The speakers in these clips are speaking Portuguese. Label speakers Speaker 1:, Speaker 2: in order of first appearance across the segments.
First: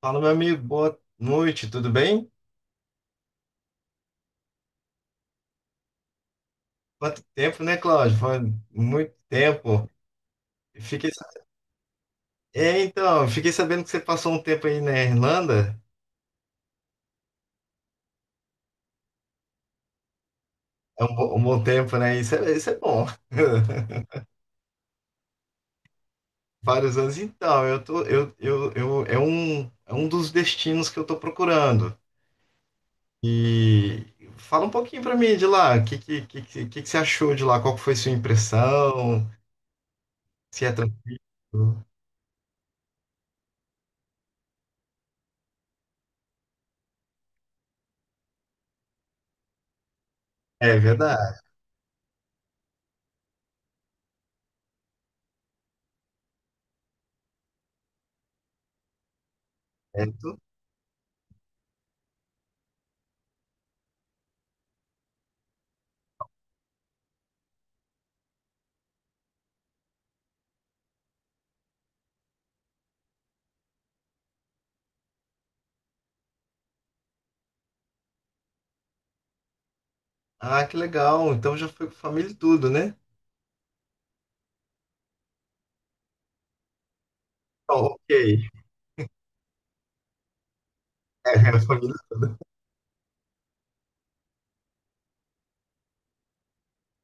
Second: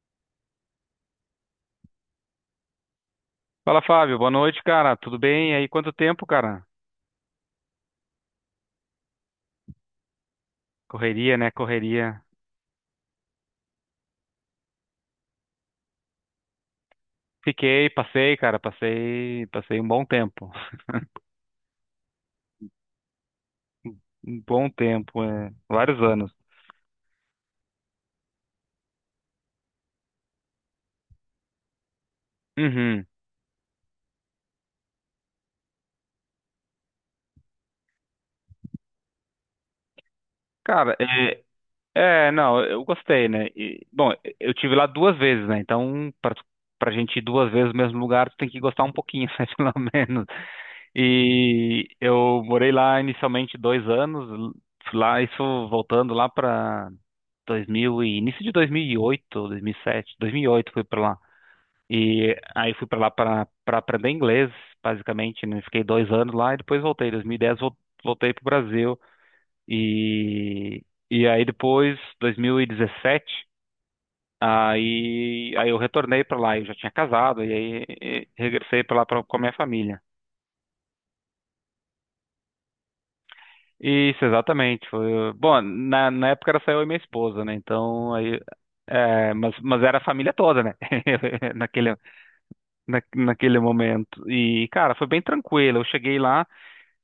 Speaker 1: Fala, meu amigo, boa noite, tudo bem?
Speaker 2: Fala, Fábio. Boa noite, cara. Tudo bem? E aí, quanto tempo, cara?
Speaker 1: Quanto tempo, né, Cláudio? Foi muito tempo. Fiquei... sa-
Speaker 2: Correria, né? Correria.
Speaker 1: É, então, fiquei sabendo que você passou um tempo aí na Irlanda.
Speaker 2: Fiquei, passei, cara. Passei um bom tempo.
Speaker 1: Um bom tempo, né? Isso é bom.
Speaker 2: Um bom tempo, é. Vários anos.
Speaker 1: Vários anos. Então, eu tô, eu, é um dos destinos que eu tô procurando.
Speaker 2: Uhum.
Speaker 1: E fala um pouquinho pra mim de lá. O que que você achou de lá? Qual que foi sua impressão? Se é
Speaker 2: Cara,
Speaker 1: tranquilo?
Speaker 2: não, eu gostei, né? E, bom, eu tive lá duas vezes, né? Então, pra gente ir duas vezes no mesmo lugar, tu tem que gostar um pouquinho, né? Pelo menos.
Speaker 1: É verdade.
Speaker 2: E eu morei lá inicialmente 2 anos, lá, isso voltando lá pra 2000 e início de 2008, 2007, 2008 fui para lá. E aí fui para lá para aprender inglês, basicamente, né? Fiquei 2 anos lá e depois voltei. Em 2010 voltei para o Brasil e e aí depois 2017 aí eu retornei para lá. Eu já tinha casado e aí regressei para lá pra, com a minha família.
Speaker 1: Ah, que legal. Então já foi com família e tudo, né?
Speaker 2: Isso, exatamente. Foi, bom, na época era só eu e minha esposa, né?
Speaker 1: Então,
Speaker 2: Então
Speaker 1: ok.
Speaker 2: aí é, mas era a família toda, né?
Speaker 1: É,
Speaker 2: Naquele,
Speaker 1: família e tudo.
Speaker 2: naquele momento. E, cara, foi bem tranquilo. Eu cheguei lá,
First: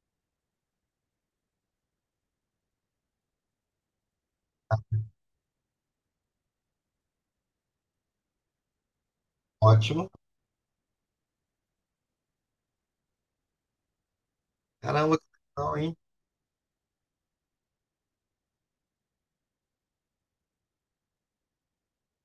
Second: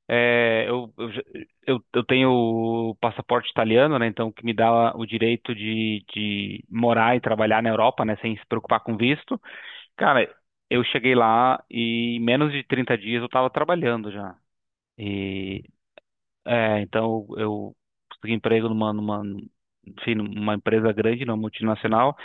Speaker 2: é, eu, eu, já- eu tenho o passaporte italiano, né? Então, que me dá o direito de morar e trabalhar na Europa, né? Sem se preocupar com visto.
Speaker 1: Ótimo.
Speaker 2: Cara, eu cheguei lá e em menos de 30 dias eu tava trabalhando já.
Speaker 1: Caramba, que
Speaker 2: E,
Speaker 1: legal, hein?
Speaker 2: é, então eu consegui emprego enfim, numa empresa grande, numa multinacional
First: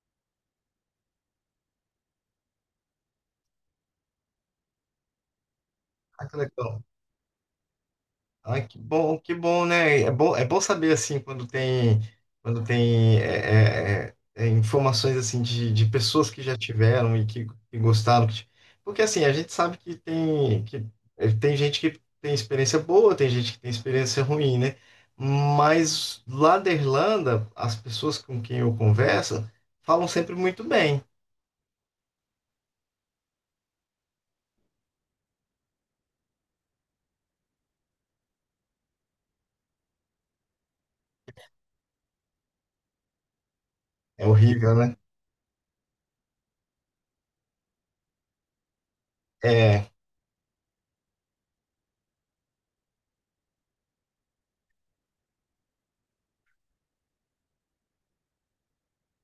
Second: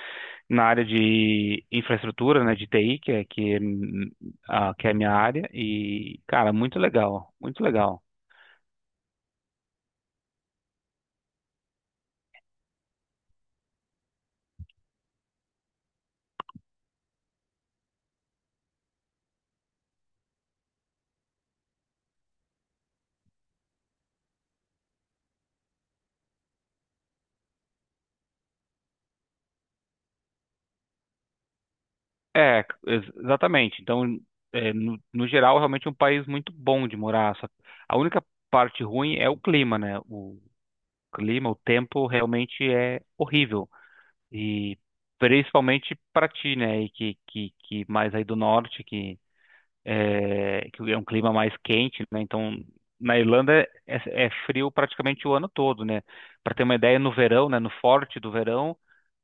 Speaker 2: na área de infraestrutura, né, de TI, que é a minha área, e,
Speaker 1: Ah, que
Speaker 2: cara, muito
Speaker 1: legal.
Speaker 2: legal, muito legal.
Speaker 1: Ai, que bom, né? É bom saber assim quando tem informações assim de pessoas que já tiveram e que gostaram. Porque assim, a gente sabe que tem que tem gente que tem experiência boa, tem gente que tem experiência ruim, né? Mas lá da Irlanda, as pessoas com quem eu converso falam sempre muito bem.
Speaker 2: É, exatamente. Então, é, no geral, realmente é um país muito bom de morar. Só, a única parte ruim é o clima, né? O clima, o tempo realmente é horrível.
Speaker 1: É horrível,
Speaker 2: E
Speaker 1: né?
Speaker 2: principalmente para ti, né? E que, que mais aí do norte,
Speaker 1: É,
Speaker 2: é, que é um clima mais quente, né? Então, na Irlanda é, é frio praticamente o ano todo, né? Para ter uma ideia, no verão, né? No forte do verão,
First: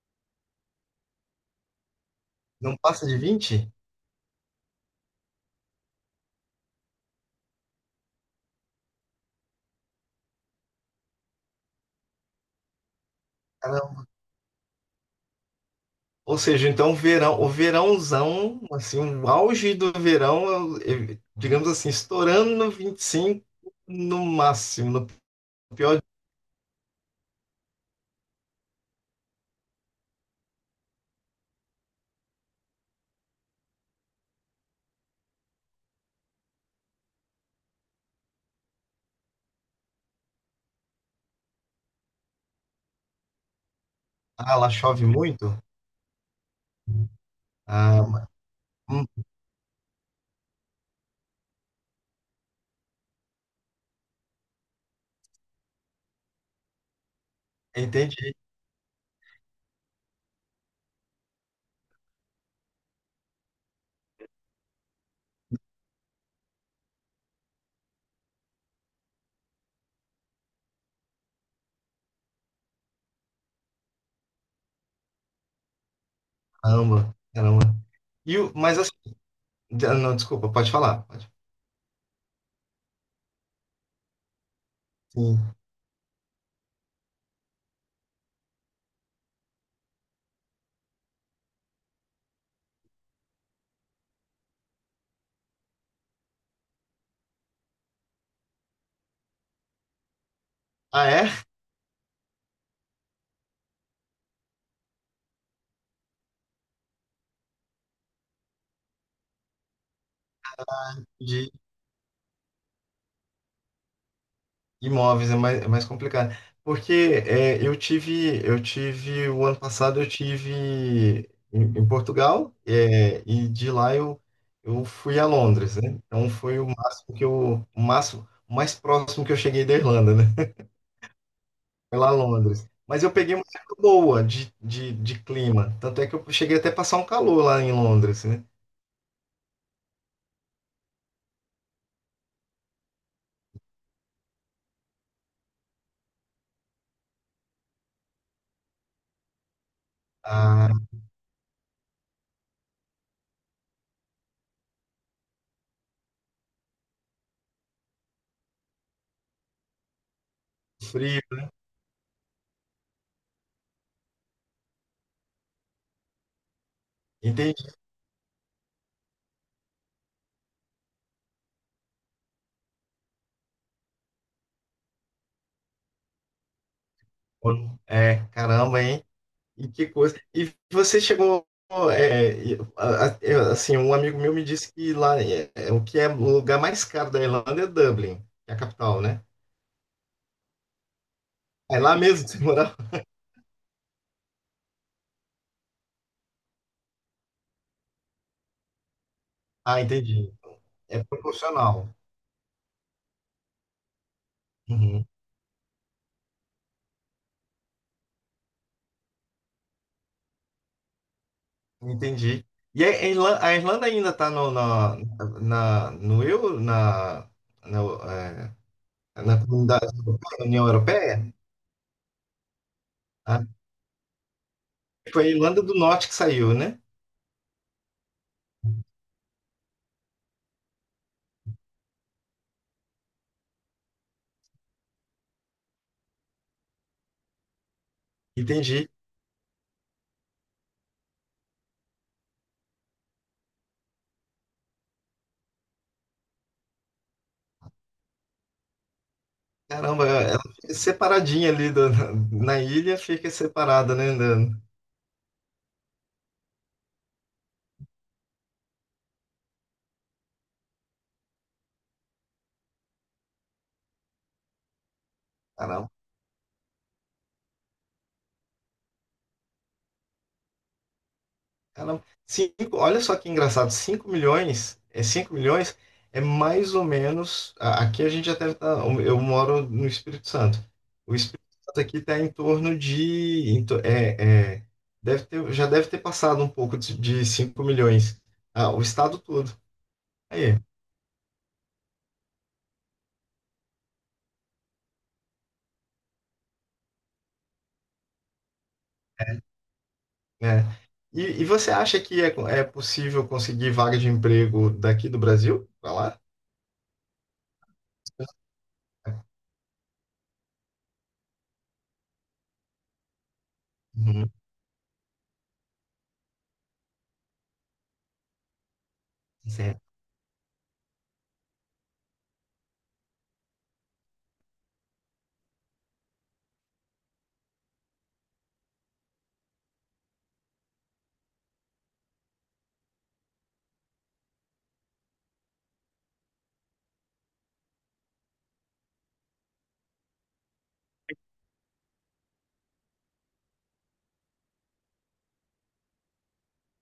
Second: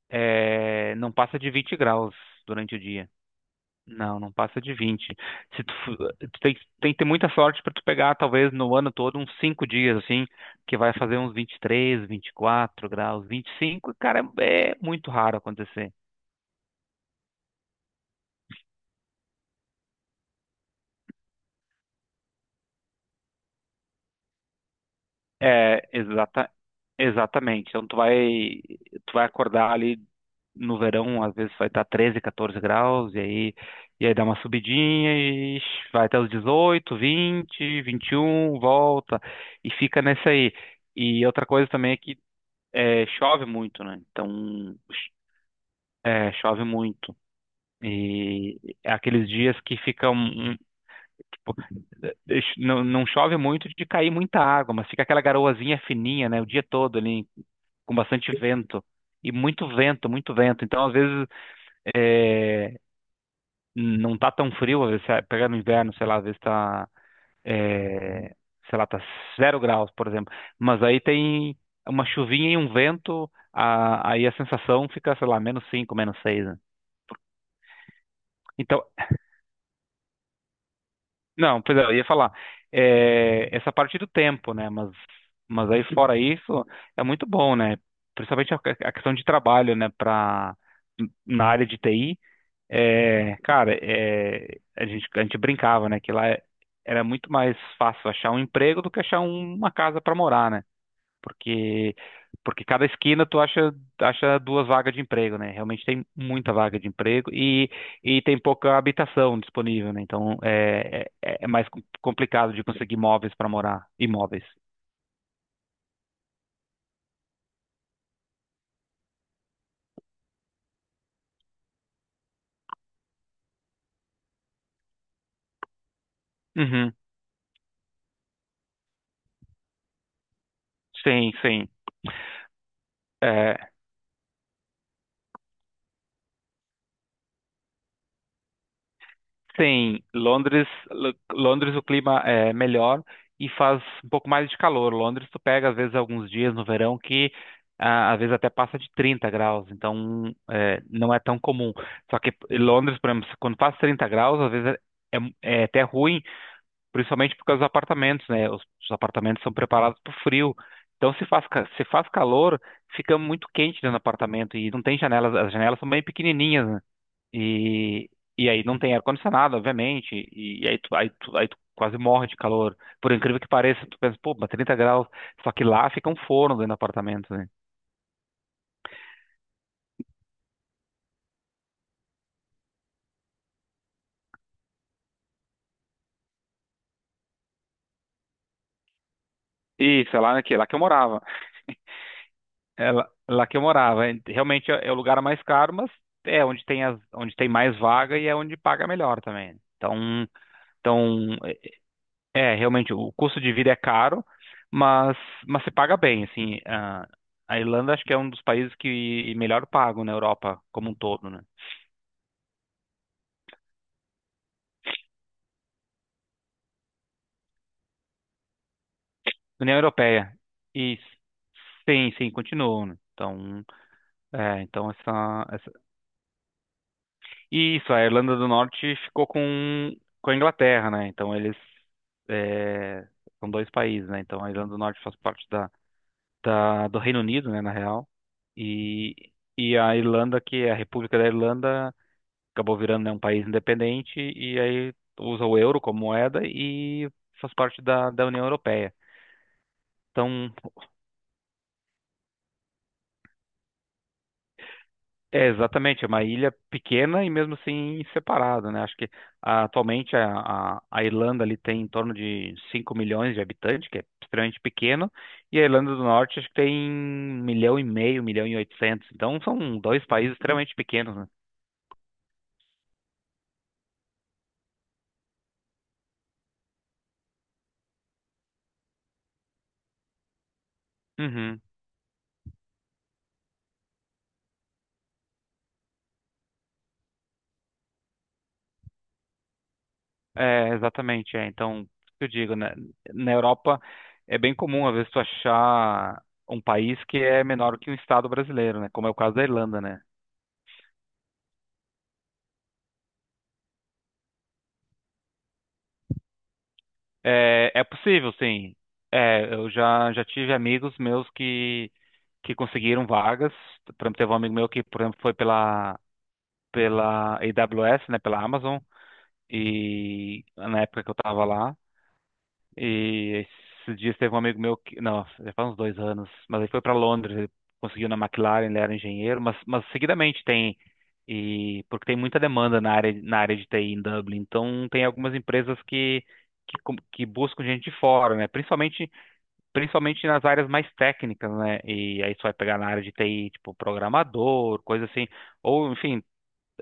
Speaker 2: é, não passa de 20 graus durante
Speaker 1: não
Speaker 2: o
Speaker 1: passa
Speaker 2: dia.
Speaker 1: de vinte.
Speaker 2: Não, não passa de 20. Se tu, tem, tem que ter muita sorte para tu pegar, talvez no ano todo, uns 5 dias, assim, que vai fazer uns 23, quatro graus, 25. Cara, é muito raro acontecer.
Speaker 1: Ou seja, então o verão, o verãozão, assim, o auge do verão, digamos assim, estourando no 25 no máximo, no
Speaker 2: É,
Speaker 1: pior dia.
Speaker 2: exata, exatamente. Então tu vai acordar ali no verão, às vezes vai estar 13 14 graus, e aí dá uma subidinha e vai até os dezoito vinte vinte e um, volta, e fica nessa aí. E outra coisa também é que é, chove muito, né? Então,
Speaker 1: Ah, lá chove muito?
Speaker 2: é, chove muito.
Speaker 1: Ah, ma-
Speaker 2: E é
Speaker 1: hum,
Speaker 2: aqueles dias que ficam, tipo, não, não chove muito de cair muita água, mas fica aquela garoazinha fininha, né? O dia todo ali com bastante
Speaker 1: entendi.
Speaker 2: vento. E muito vento, muito vento. Então, às vezes, é, não tá tão frio, às vezes, você pega no inverno, sei lá, às vezes tá, é, sei lá, tá 0 graus, por exemplo. Mas aí tem uma chuvinha e um vento, aí a sensação fica, sei lá, -5, -6, né?
Speaker 1: Caramba, caramba. E o, mas
Speaker 2: Então,
Speaker 1: assim, ah, não, desculpa, pode falar. Pode.
Speaker 2: não, pois é, eu ia falar, é, essa parte do tempo, né?
Speaker 1: Sim.
Speaker 2: Mas aí fora isso, é muito bom, né? Principalmente a questão de trabalho, né? Pra, na área de TI, é, cara, é, a gente brincava, né, que lá era muito mais fácil achar um emprego do que achar uma casa para morar, né?
Speaker 1: Ah, é?
Speaker 2: Porque, porque cada esquina acha duas vagas de emprego, né? Realmente tem muita vaga de emprego e tem pouca habitação disponível, né? Então é mais complicado de conseguir imóveis para morar, imóveis.
Speaker 1: Imóveis é mais complicado. Porque é, o ano passado eu tive em, em Portugal, é, e de lá eu fui a Londres, né? Então foi o
Speaker 2: Uhum.
Speaker 1: máximo que eu, o máximo, o mais próximo que eu cheguei da Irlanda, né?
Speaker 2: Sim, sim.
Speaker 1: Foi lá a Londres. Mas eu peguei uma
Speaker 2: É,
Speaker 1: época boa de clima. Tanto é que eu cheguei até a passar um calor lá em Londres, né?
Speaker 2: sim, Londres, Londres o clima é melhor e faz um pouco mais de calor. Londres tu pega às vezes alguns dias no verão que ah, às vezes até passa de 30 graus, então
Speaker 1: Ah,
Speaker 2: é, não é tão comum. Só que Londres, por exemplo, quando faz 30 graus, às vezes é, é até ruim, principalmente por causa dos apartamentos, né? Os apartamentos são preparados para o frio. Então
Speaker 1: frio,
Speaker 2: se faz,
Speaker 1: né?
Speaker 2: se faz calor, fica muito quente dentro do apartamento e não tem janelas, as janelas são bem pequenininhas, né?
Speaker 1: Entendi.
Speaker 2: E, e aí não tem ar-condicionado, obviamente, aí tu quase morre de calor. Por incrível que pareça, tu pensa, pô, mas 30 graus, só que lá fica um forno dentro do apartamento, né?
Speaker 1: É, caramba, hein? E que coisa. E você chegou. Eu, assim, um amigo meu me disse que lá é, é o que é o lugar mais caro da Irlanda é Dublin, que é a capital, né?
Speaker 2: Isso, é lá que eu morava.
Speaker 1: É lá mesmo que você morava?
Speaker 2: É lá, lá que eu morava. É, realmente é, é o lugar mais caro, mas é onde tem, as, onde tem mais vaga e é onde paga melhor também.
Speaker 1: Ah,
Speaker 2: Então,
Speaker 1: entendi. É
Speaker 2: então
Speaker 1: proporcional.
Speaker 2: é, é, realmente, o custo de vida é caro,
Speaker 1: Uhum.
Speaker 2: mas, mas se paga bem, assim. A Irlanda acho que é um dos países que melhor pagam na Europa como um todo, né?
Speaker 1: Entendi. E a Irlanda ainda está no euro, na, é, na
Speaker 2: União
Speaker 1: comunidade
Speaker 2: Europeia.
Speaker 1: europeia, União
Speaker 2: Isso.
Speaker 1: Europeia?
Speaker 2: Sim, sim, continuou, né?
Speaker 1: Ah,
Speaker 2: Então, é, então
Speaker 1: foi a Irlanda
Speaker 2: essa...
Speaker 1: do Norte que saiu, né?
Speaker 2: Isso, a Irlanda do Norte ficou com a Inglaterra, né? Então eles é, são dois países, né? Então a Irlanda do Norte faz parte da, do Reino Unido, né, na real.
Speaker 1: Entendi.
Speaker 2: E a Irlanda, que é a República da Irlanda, acabou virando, né, um país independente e aí usa o euro como moeda e faz parte da, da União Europeia.
Speaker 1: Caramba, ela
Speaker 2: Então,
Speaker 1: fica separadinha na, na ilha, fica separada, né?
Speaker 2: é, exatamente, é uma ilha pequena e mesmo assim separada, né? Acho que ah, atualmente a Irlanda ali tem em torno de 5 milhões de habitantes, que é extremamente pequeno, e a
Speaker 1: Caramba,
Speaker 2: Irlanda do Norte acho que tem 1 milhão e meio, 1 milhão e 800. Então são dois países extremamente pequenos, né?
Speaker 1: caramba. Cinco, olha só que engraçado, cinco milhões, é mais ou menos. Aqui a gente já deve estar. Eu moro no Espírito Santo. O Espírito
Speaker 2: Uhum.
Speaker 1: Santo aqui está em torno de. Deve ter, já deve ter passado um pouco de 5 milhões. Ah, o estado todo. Aí,
Speaker 2: É, exatamente, é. Então, o que eu digo, né? Na Europa é bem comum, às vezes, tu achar um país que é menor que um estado brasileiro, né? Como é o caso da Irlanda, né?
Speaker 1: né? E você acha que é, é possível conseguir vaga de emprego daqui do Brasil? Pra lá?
Speaker 2: É, é possível, sim. É, já tive amigos meus que conseguiram vagas. Por exemplo,
Speaker 1: Uhum.
Speaker 2: teve um amigo meu que, por exemplo, foi pela, pela AWS, né, pela Amazon,
Speaker 1: Certo.
Speaker 2: e na época que eu estava lá. E esses dias teve um amigo meu que, não, já faz uns 2 anos, mas ele foi para Londres, ele conseguiu na McLaren, ele era engenheiro, mas seguidamente tem, e porque tem muita demanda na área de TI em Dublin, então tem algumas empresas que buscam gente de fora, né? Principalmente nas áreas mais técnicas, né? E aí você vai pegar na área de TI, tipo programador, coisa assim, ou enfim,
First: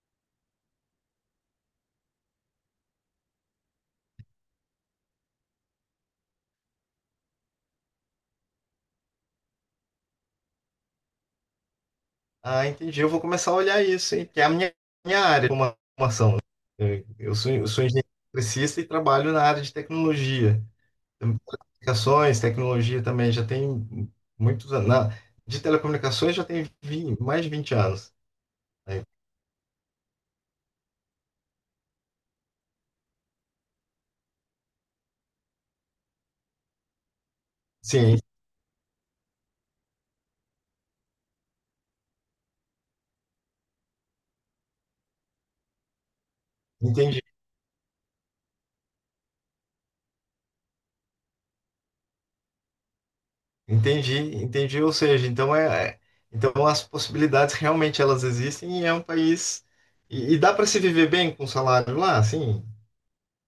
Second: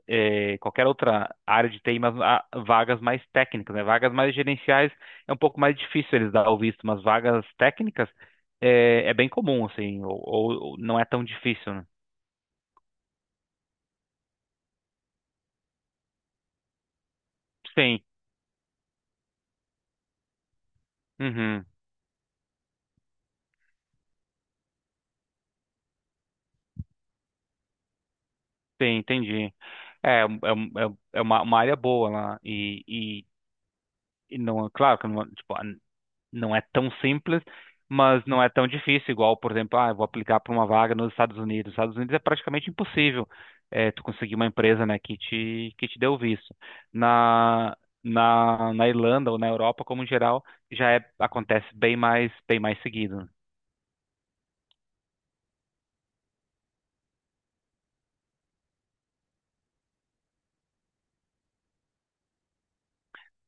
Speaker 2: qualquer outra área de TI, mas há vagas mais técnicas, né? Vagas mais gerenciais é um pouco mais difícil eles dar o visto, mas vagas técnicas é, é bem comum, assim, ou não é tão difícil, né?
Speaker 1: Ah, entendi. Eu vou começar a olhar isso, hein? Que é minha área de formação. Eu sou
Speaker 2: Sim,
Speaker 1: engenheiro eletricista e trabalho na área de tecnologia. Então,
Speaker 2: uhum,
Speaker 1: telecomunicações, tecnologia também, já tem muitos anos. Na, de telecomunicações mais de 20 anos.
Speaker 2: sim,
Speaker 1: Né?
Speaker 2: entendi. É, é, um- uma área boa lá, e não, é claro que não, tipo, não é tão simples,
Speaker 1: Sim,
Speaker 2: mas não é tão difícil, igual, por exemplo, ah, eu vou aplicar para uma vaga nos Estados Unidos. Nos Estados Unidos é praticamente impossível eh, tu conseguir uma empresa, né, que te dê o visto.
Speaker 1: entendi,
Speaker 2: Na, na Irlanda ou na Europa, como em geral, já é, acontece bem mais seguido.
Speaker 1: entendi, entendi. Ou seja, então é, é- então as possibilidades realmente elas existem e é um país. E dá para se viver bem com o salário lá? Sim,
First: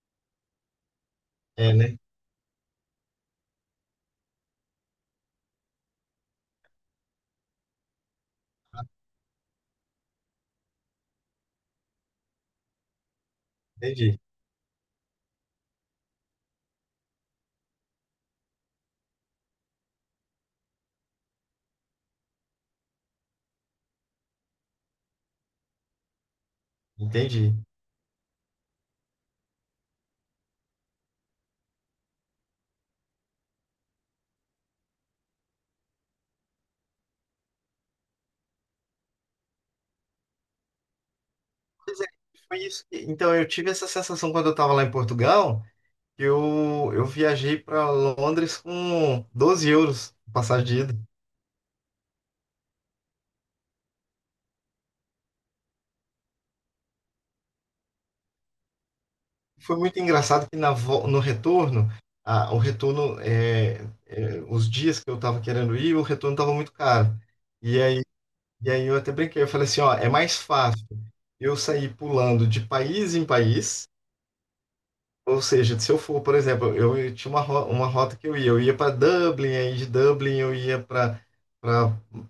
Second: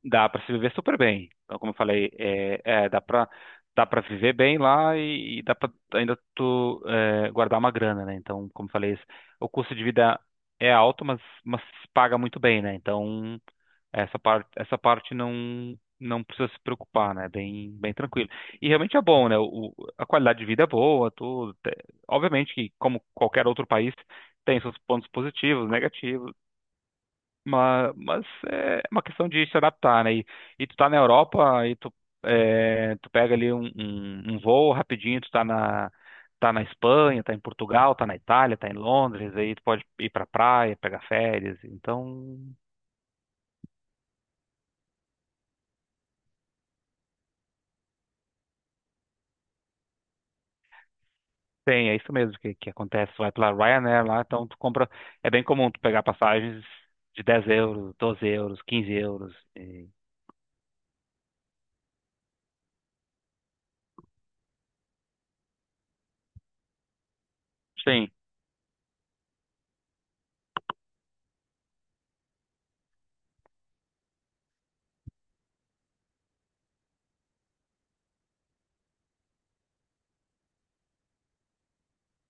Speaker 2: Dá para se viver super bem. Então, como
Speaker 1: é,
Speaker 2: eu
Speaker 1: né?
Speaker 2: falei, é, é, dá para viver bem lá e dá para ainda tu é, guardar uma grana, né? Então, como eu falei, o custo de vida é alto, mas se paga muito bem, né? Então,
Speaker 1: Entendi.
Speaker 2: essa parte não precisa se preocupar, né? Bem tranquilo. E realmente é bom, né? A qualidade de vida é boa, tudo. Obviamente que como qualquer outro país tem seus pontos positivos, negativos
Speaker 1: Entendi.
Speaker 2: mas é uma questão de se adaptar, né? E tu tá na Europa e tu, é, tu pega ali um voo rapidinho, tu tá na, tá na Espanha, tá em Portugal, tá na Itália, tá em Londres, aí tu pode ir pra praia, pegar férias.
Speaker 1: Pois é,
Speaker 2: Então,
Speaker 1: foi isso. Então, eu tive essa sensação quando eu estava lá em Portugal, que eu viajei para Londres com 12 euros passagem de ida.
Speaker 2: tem, é isso mesmo que acontece. Tu vai pela Ryanair lá, então tu compra. É bem comum tu pegar passagens de 10 euros, 12 euros, 15 euros.
Speaker 1: Foi muito engraçado que no retorno, a, o retorno, os dias que eu estava querendo ir, o retorno estava muito caro. E aí,
Speaker 2: Sim.
Speaker 1: e aí eu até brinquei, eu falei assim, ó, é mais fácil eu sair pulando de país em país. Ou seja, se eu for, por exemplo, eu tinha uma, uma rota que eu ia para Dublin, aí de Dublin eu ia para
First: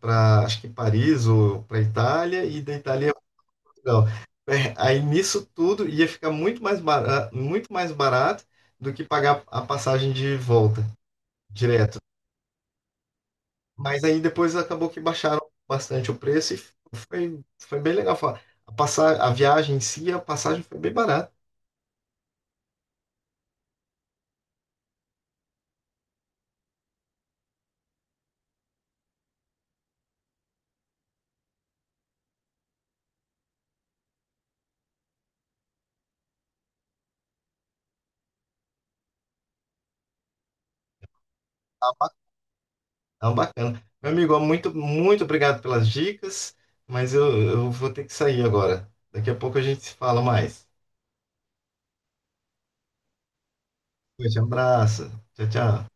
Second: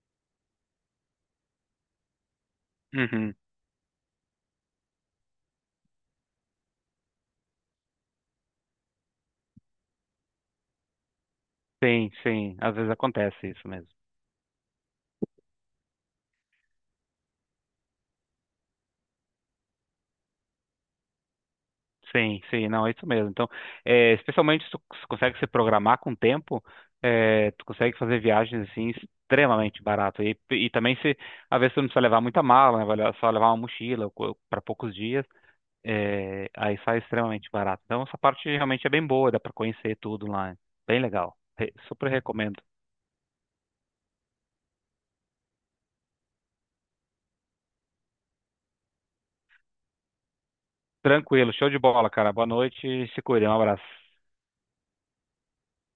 Speaker 1: acho que Paris ou para Itália e da Itália ia pra
Speaker 2: Uhum.
Speaker 1: Portugal. É, aí nisso tudo ia ficar muito mais barato do que pagar a passagem de volta direto.
Speaker 2: Sim, sim. Às vezes acontece isso mesmo.
Speaker 1: Mas aí depois acabou que baixaram bastante o preço e foi, foi bem legal. A passar, a viagem em si, a passagem foi bem barata.
Speaker 2: Sim, sim, não, é isso mesmo. Então, é, especialmente se tu se consegue se programar com o tempo, é, tu consegue fazer viagens assim extremamente barato. E também se às vezes tu não precisa levar muita mala, né? Só levar uma mochila para poucos dias, é, aí sai extremamente barato. Então essa parte realmente é bem boa, dá para conhecer tudo lá. Bem legal. Super recomendo.
Speaker 1: Então, bacana. Meu amigo, ó, muito obrigado pelas dicas, mas eu vou ter que sair agora. Daqui a pouco a gente se fala mais.
Speaker 2: Tranquilo, show de bola, cara. Boa noite, se cuida, um abraço.
Speaker 1: Um abraço. Tchau, tchau.